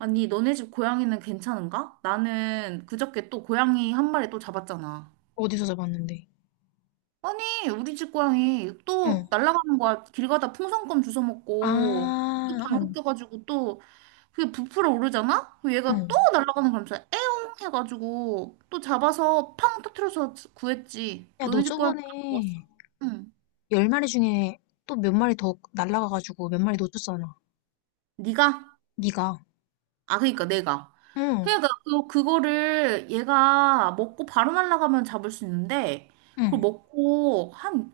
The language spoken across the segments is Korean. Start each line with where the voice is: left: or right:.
right: 아니, 너네 집 고양이는 괜찮은가? 나는 그저께 또 고양이 한 마리 또 잡았잖아.
left: 어디서 잡았는데?
right: 아니, 우리 집 고양이
left: 어.
right: 또 날아가는 거야. 길 가다 풍선껌 주워 먹고
left: 아,
right: 또
left: 어,
right: 방귀 껴가지고 또 그게 부풀어 오르잖아? 그럼
left: 어.
right: 얘가 또 날아가는 거면서 에용 해가지고 또 잡아서 팡 터트려서 구했지.
left: 야, 너
right: 너네 집 고양이 안 구웠어?
left: 저번에
right: 응.
left: 열 마리 중에 또 몇 마리 더 날라가가지고 몇 마리 놓쳤잖아.
right: 네가?
left: 네가.
right: 아, 그니까 내가.
left: 응,
right: 그러니까 그, 그거를 얘가 먹고 바로 날아가면 잡을 수 있는데 그걸
left: 응.
right: 먹고 한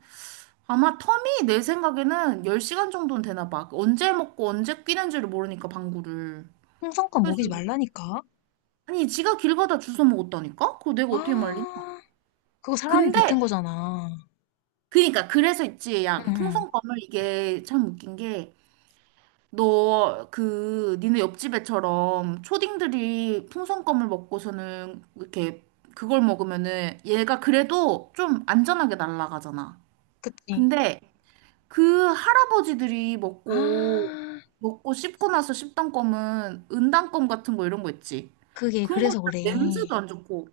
right: 아마 텀이 내 생각에는 10시간 정도는 되나 봐. 언제 먹고 언제 끼는지를 모르니까 방구를.
left: 홍성껏
right: 그래서
left: 먹이지 말라니까.
right: 아니 지가 길 가다 주워 먹었다니까? 그거 내가 어떻게 말리냐?
left: 아, 그거 사람이 뱉은
right: 근데
left: 거잖아.
right: 그니까 그래서 있지.
left: 응,
right: 야,
left: 응.
right: 풍선껌을 이게 참 웃긴 게 너, 그, 니네 옆집애처럼 초딩들이 풍선껌을 먹고서는 이렇게 그걸 먹으면은 얘가 그래도 좀 안전하게 날아가잖아.
left: 그치.
right: 근데 그 할아버지들이 먹고,
left: 아,
right: 먹고 씹고 나서 씹던 껌은 은단껌 같은 거 이런 거 있지.
left: 그게
right: 그런 거
left: 그래서
right: 일단
left: 그래.
right: 냄새도 안 좋고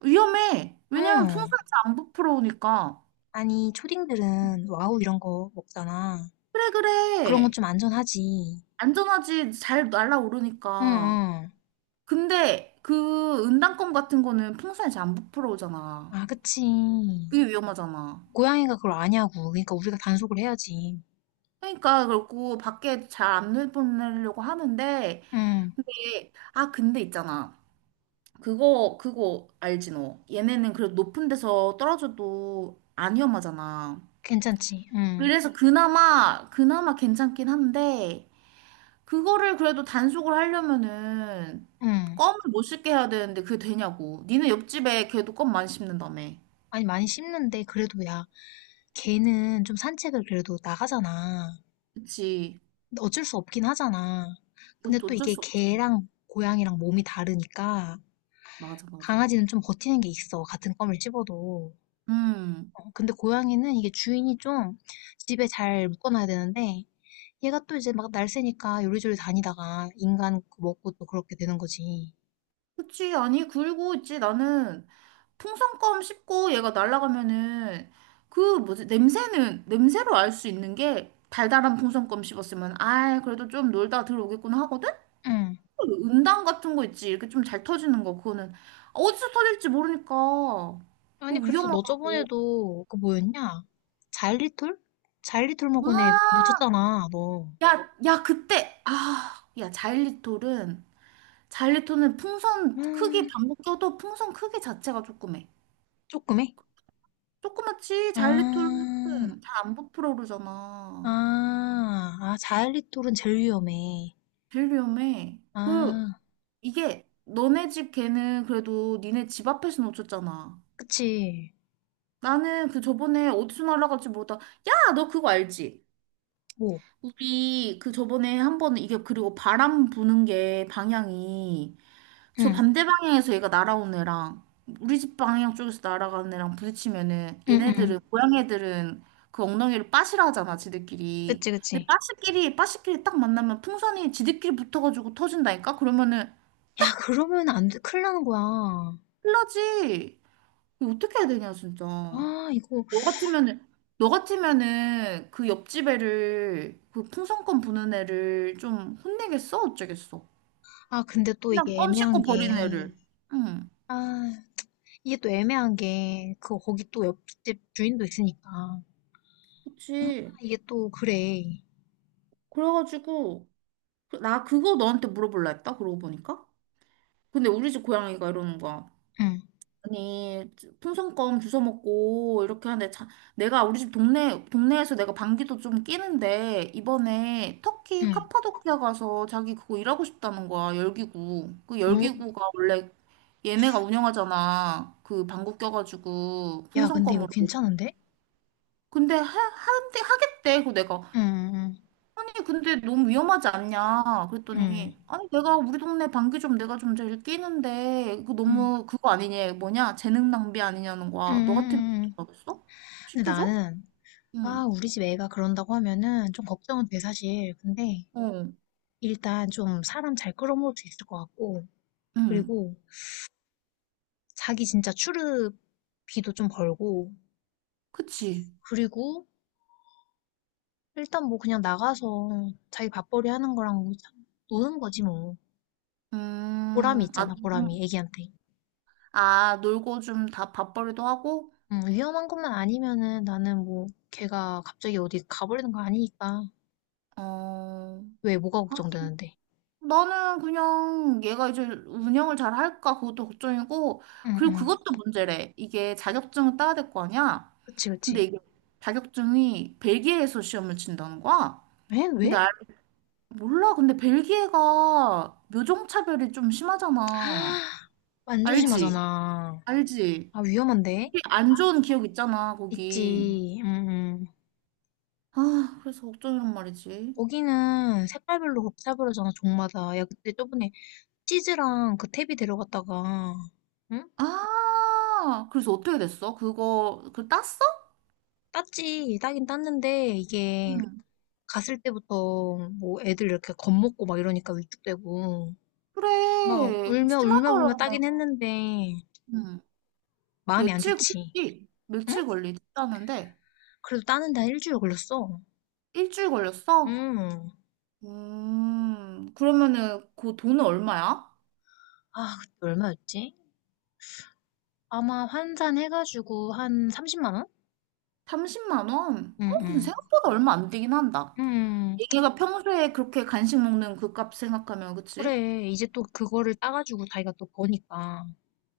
right: 위험해. 왜냐면
left: 응.
right: 풍선 잘안 부풀어오니까.
left: 아니, 초딩들은 와우 이런 거 먹잖아.
right: 그래,
left: 그런 건
right: 그래.
left: 좀 안전하지.
right: 안전하지. 잘
left: 응,
right: 날아오르니까.
left: 응.
right: 근데 그 은단껌 같은 거는 풍선이 잘 안 부풀어오잖아.
left: 아, 그치.
right: 그게 위험하잖아.
left: 고양이가 그걸 아냐고. 그러니까 우리가 단속을 해야지.
right: 그러니까 그렇고 밖에 잘 안 내보내려고 하는데
left: 응,
right: 근데 아 근데 있잖아. 그거 알지 너. 얘네는 그래도 높은 데서 떨어져도 안 위험하잖아.
left: 괜찮지. 응,
right: 그래서 그나마 그나마 괜찮긴 한데 그거를 그래도 단속을 하려면은
left: 응.
right: 껌을 못 씹게 해야 되는데 그게 되냐고. 니네 옆집에 걔도 껌 많이 씹는다며.
left: 아니, 많이 씹는데, 그래도 야, 개는 좀 산책을 그래도 나가잖아.
right: 그치.
left: 근데 어쩔 수 없긴 하잖아. 근데
right: 그것도
left: 또
right: 어쩔
left: 이게
right: 수 없지.
left: 개랑 고양이랑 몸이 다르니까,
right: 맞아, 맞아.
left: 강아지는 좀 버티는 게 있어. 같은 껌을 씹어도.
right: 음.
left: 어, 근데 고양이는 이게 주인이 좀 집에 잘 묶어놔야 되는데, 얘가 또 이제 막 날쌔니까 요리조리 다니다가 인간 그 먹고 또 그렇게 되는 거지.
right: 그치. 아니, 그리고 있지. 나는 풍선껌 씹고 얘가 날아가면은 그 뭐지? 냄새는, 냄새로 알 수 있는 게 달달한 풍선껌 씹었으면 아이, 그래도 좀 놀다 들어오겠구나 하거든?
left: 응.
right: 그 은단 같은 거 있지. 이렇게 좀 잘 터지는 거. 그거는 어디서 터질지 모르니까.
left: 아니,
right: 그거
left: 그래서 너
right: 위험하다고.
left: 저번에도 그 뭐였냐? 자일리톨? 자일리톨
right: 와!
left: 먹은 애 놓쳤잖아, 너.
right: 야, 야, 그때. 아, 야, 자일리톨은 자일리토는 풍선 크기
left: 음,
right: 반복 껴도 풍선 크기 자체가 조그매.
left: 조금해?
right: 조그맣지 자일리토는
left: 아,
right: 잘 안 부풀어 오르잖아.
left: 아, 아, 자일리톨은 제일 위험해.
right: 제일 위험해. 그
left: 아,
right: 이게 너네 집 개는 그래도 니네 집 앞에서 놓쳤잖아.
left: 그치.
right: 나는 그 저번에 어디서 날아갈지 모르다. 야, 너 그거 알지?
left: 뭐,
right: 우리 그 저번에 한 번은 이게 그리고 바람 부는 게 방향이 저
left: 응,
right: 반대 방향에서 얘가 날아온 애랑 우리 집 방향 쪽에서 날아가는 애랑 부딪히면은
left: 응, 응.
right: 얘네들은 고양 애들은 그 엉덩이를 빠시라 하잖아 지들끼리
left: 그치,
right: 근데
left: 그치.
right: 빠시끼리 빠시끼리 딱 만나면 풍선이 지들끼리 붙어가지고 터진다니까 그러면은
left: 야, 그러면 안 돼. 큰일 나는 거야.
right: 큰일나지. 이거 어떻게 해야 되냐 진짜.
left: 아, 이거,
right: 너 같으면은 너 같으면은 그 옆집 애를 그 풍선껌 부는 애를 좀 혼내겠어 어쩌겠어.
left: 아, 근데 또
right: 그냥
left: 이게
right: 껌
left: 애매한
right: 씹고
left: 게,
right: 버리는 애를. 응.
left: 아, 이게 또 애매한 게, 그, 거기 또 옆집 주인도 있으니까. 아,
right: 그치.
left: 이게 또, 그래.
right: 그래가지고 나 그거 너한테 물어볼라 했다. 그러고 보니까. 근데 우리 집 고양이가 이러는 거야.
left: 응.
right: 아니, 풍선껌 주워 먹고 이렇게 하는데 자, 내가 우리 집 동네 동네에서 내가 방귀도 좀 뀌는데 이번에 터키
left: 응.
right: 카파도키아 가서 자기 그거 일하고 싶다는 거야. 열기구. 그
left: 오,
right: 열기구가 원래 얘네가 운영하잖아. 그 방구 껴가지고
left: 야, 근데 이거
right: 풍선껌으로.
left: 괜찮은데?
right: 근데 한대 하겠대. 그 내가
left: 응,
right: 아니, 근데 너무 위험하지 않냐?
left: 응,
right: 그랬더니, 아니, 내가 우리 동네 방귀 좀 내가 좀 제일 끼는데, 이거
left: 응, 응,
right: 너무 그거 아니냐? 뭐냐? 재능 낭비 아니냐는
left: 응,
right: 거야. 너 같으면
left: 응. 응.
right: 어떡하겠어?
left: 근데
right: 시켜줘?
left: 나는,
right: 응,
left: 아, 우리 집 애가 그런다고 하면은 좀 걱정은 돼, 사실. 근데
right: 어,
left: 일단 좀 사람 잘 끌어모을 수 있을 것 같고,
right: 응,
left: 그리고 자기 진짜 출입비도 좀 벌고,
right: 그치.
left: 그리고 일단 뭐 그냥 나가서 자기 밥벌이 하는 거랑 뭐 참 노는 거지 뭐. 보람이
right: 음, 아,
left: 있잖아, 보람이,
right: 음,
left: 애기한테.
right: 아, 놀고 좀 다 밥벌이도 하고,
left: 응, 위험한 것만 아니면은 나는 뭐 걔가 갑자기 어디 가버리는 거 아니니까.
right: 어,
left: 왜 뭐가
right: 아,
left: 걱정되는데?
right: 나는 그냥 얘가 이제 운영을 잘 할까 그것도 걱정이고 그리고
left: 응응.
right: 그것도 문제래. 이게 자격증을 따야 될 거 아니야?
left: 그치,
right: 근데
left: 그치.
right: 이게 자격증이 벨기에에서 시험을 친다는 거야?
left: 왜? 왜?
right: 근데 몰라. 근데 벨기에가 묘종차별이 좀 심하잖아.
left: 아, 완전
right: 알지?
left: 심하잖아.
right: 알지?
left: 아, 위험한데?
right: 되게 안 좋은 기억 있잖아, 거기.
left: 있지. 응응.
right: 아, 그래서 걱정이란 말이지.
left: 거기는 색깔별로 곱차별하잖아 종마다. 야, 그때 저번에 치즈랑 그 탭이 데려갔다가, 응?
right: 아, 그래서 어떻게 됐어? 그거, 그 땄어?
left: 땄지. 따긴 땄는데, 이게
right: 응.
left: 갔을 때부터 뭐 애들 이렇게 겁먹고 막 이러니까 위축되고. 막
right: 그래, 그
left: 울며 울며 울며
right: 심하더라고.
left: 따긴 했는데,
right: 응,
left: 마음이 안
right: 며칠
left: 좋지.
right: 걸리지?
left: 응?
right: 며칠 걸리지? 하는데
left: 그래도 따는데 한 일주일 걸렸어.
right: 일주일 걸렸어?
left: 응.
right: 그러면은 그 돈은 얼마야?
left: 아 그때 얼마였지? 아마 환산해 가지고 한 30만 원?
right: 30만 원? 어, 근데
left: 응응
right: 생각보다 얼마 안 되긴 한다.
left: 응
right: 얘네가 평소에 그렇게 간식 먹는 그 값 생각하면, 그치?
left: 그래. 이제 또 그거를 따 가지고 자기가 또 버니까.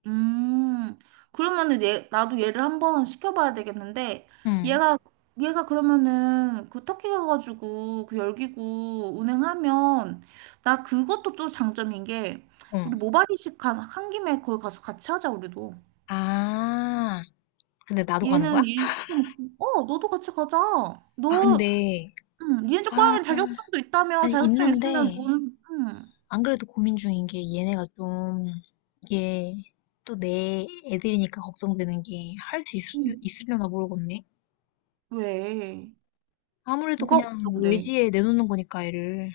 right: 음, 그러면은 얘, 나도 얘를 한번 시켜봐야 되겠는데,
left: 응.
right: 얘가, 얘가 그러면은 그 터키 가가지고 그 열기구 운행하면, 나 그것도 또 장점인 게, 우리
left: 응
right: 모발이식 한 김에 거기 가서 같이 하자, 우리도.
left: 아. 근데 나도 가는
right: 얘는
left: 거야?
right: 일 시켜놓고, 어, 너도 같이 가자.
left: 아
right: 너,
left: 근데
right: 니네 집
left: 아
right: 고양이는 자격증도 있다며,
left: 아니
right: 자격증 있으면
left: 있는데
right: 뭔,
left: 안 그래도 고민 중인 게 얘네가 좀 이게 또 내 애들이니까 걱정되는 게 할 수
right: 음.
left: 있으려나 모르겠네.
right: 왜?
left: 아무래도
right: 뭐가
left: 그냥
right: 걱정돼?
left: 외지에 내놓는 거니까 애를.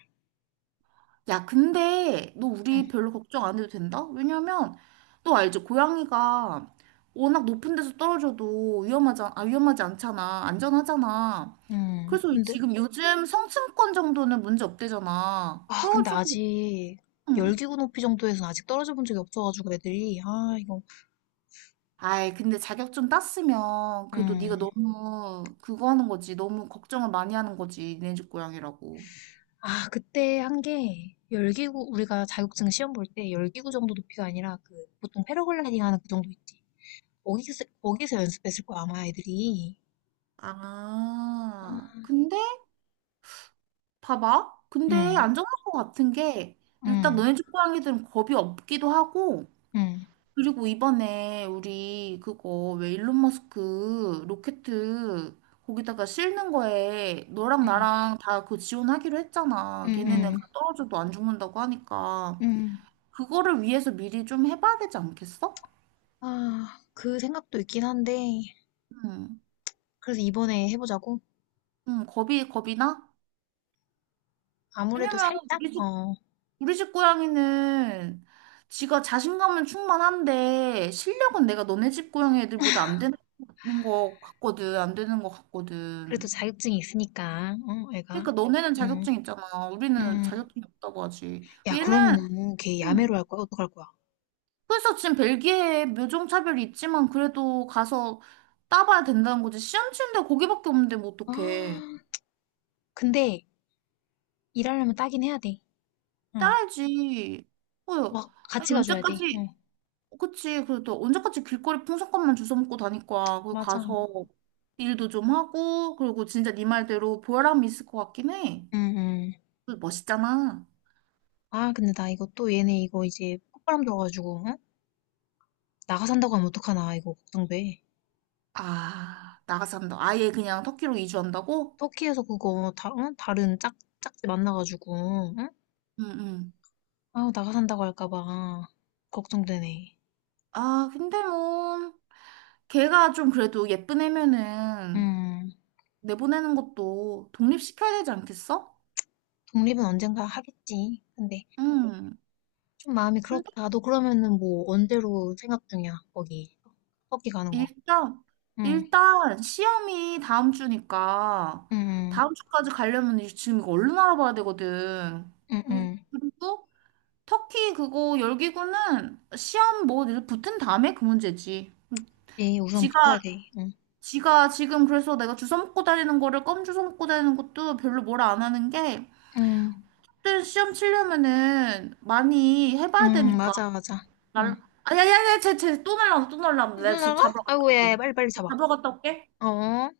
right: 야, 근데 너 우리
left: 응.
right: 별로 걱정 안 해도 된다? 왜냐면 너 알지? 고양이가 워낙 높은 데서 떨어져도 위험하지, 아, 위험하지 않잖아. 안전하잖아.
left: 응
right: 그래서
left: 근데
right: 지금 요즘 성층권 정도는 문제 없대잖아.
left: 아, 근데
right: 그래가지고,
left: 아직
right: 음.
left: 열기구 높이 정도에서는 아직 떨어져 본 적이 없어가지고 애들이 아 이거
right: 아이, 근데 자격증 땄으면 그래도 네가
left: 음
right: 너무 그거 하는 거지. 너무 걱정을 많이 하는 거지. 네 집 고양이라고.
left: 아 그때 한 게 열기구 우리가 자격증 시험 볼 때 열기구 정도 높이가 아니라 그 보통 패러글라이딩 하는 그 정도 있지 거기서 거기서 연습했을 거야 아마 애들이
right: 아, 근데 봐봐. 근데 안전할 것 같은 게 일단 너네 집 고양이들은 겁이 없기도 하고 그리고 이번에 우리 그거 왜 일론 머스크 로켓 거기다가 싣는 거에 너랑
left: 음음음음음음아
right: 나랑 다 그 지원하기로 했잖아. 걔네는 떨어져도 안 죽는다고 하니까 그거를 위해서 미리 좀 해봐야 되지 않겠어?
left: 그 생각도 있긴 한데
right: 응,
left: 그래서 이번에 해보자고
right: 응, 겁이 나?
left: 아무래도
right: 왜냐면
left: 살짝
right: 우리 집
left: 어
right: 우리 집 고양이는 지가 자신감은 충만한데 실력은 내가 너네 집 고양이 애들보다 안 되는 거 같거든. 안 되는 거
left: 그래도
right: 같거든.
left: 자격증이 있으니까 어 애가
right: 그러니까 너네는
left: 음.
right: 자격증 있잖아. 우리는
left: 음.
right: 자격증이 없다고 하지.
left: 야,
right: 얘는
left: 그러면은 걔 야매로
right: 음.
left: 할 거야? 어떡할 거야?
right: 그래서 지금 벨기에 묘종차별이 있지만 그래도 가서 따봐야 된다는 거지. 시험 치는데 거기밖에 없는데 뭐 어떡해.
left: 아, 근데 일하려면 따긴 해야 돼. 응.
right: 따야지. 어,
left: 막
right: 아니,
left: 같이 가줘야 돼. 응.
right: 언제까지 그치. 그리고 또 언제까지 길거리 풍선껌만 주워 먹고 다닐 거야. 거
left: 맞아.
right: 가서 일도 좀 하고, 그리고 진짜 네 말대로 보람이 있을 것 같긴 해.
left: 응, 응.
right: 그 멋있잖아.
left: 아, 근데 나 이거 또 얘네 이거 이제 폭발함 들어가지고, 응? 나가 산다고 하면 어떡하나, 이거 걱정돼.
right: 아, 나가서 한다. 아예 그냥 터키로 이주한다고?
left: 터키에서 그거 다, 응? 다른 짝, 짝지 만나가지고, 응?
right: 응, 응.
left: 아우, 나가 산다고 할까봐. 걱정되네.
right: 아, 근데 뭐, 걔가 좀 그래도 예쁜 애면은
left: 음,
right: 내보내는 것도 독립시켜야 되지 않겠어?
left: 독립은 언젠가 하겠지. 근데,
right: 응.
left: 좀 마음이 그렇다. 너 그러면은 뭐 언제로 생각 중이야? 거기 터키 가는 거.
right: 일단,
left: 응,
right: 일단 시험이 다음 주니까
left: 응,
right: 다음 주까지 가려면 지금 이거 얼른 알아봐야 되거든.
left: 응, 응,
right: 그리고 터키 그거 열기구는 시험 뭐 이렇게 붙은 다음에 그 문제지.
left: 응. 우선
right: 지가
left: 붙어야 돼. 응,
right: 지가 지금 그래서 내가 주워 먹고 다니는 거를 껌 주워 먹고 다니는 것도 별로 뭐라 안 하는 게
left: 응,
right: 그때 시험 치려면은 많이 해봐야
left: 응,
right: 되니까.
left: 맞아, 맞아. 응.
right: 날 아야야야 쟤쟤또 날라온다 또 날라온다. 내가 지금
left: 누나가?
right: 잡으러 갔다
left: 아이고, 야, 야,
right: 올게.
left: 빨리빨리 잡아.
right: 잡으러 갔다 올게.
left: 어.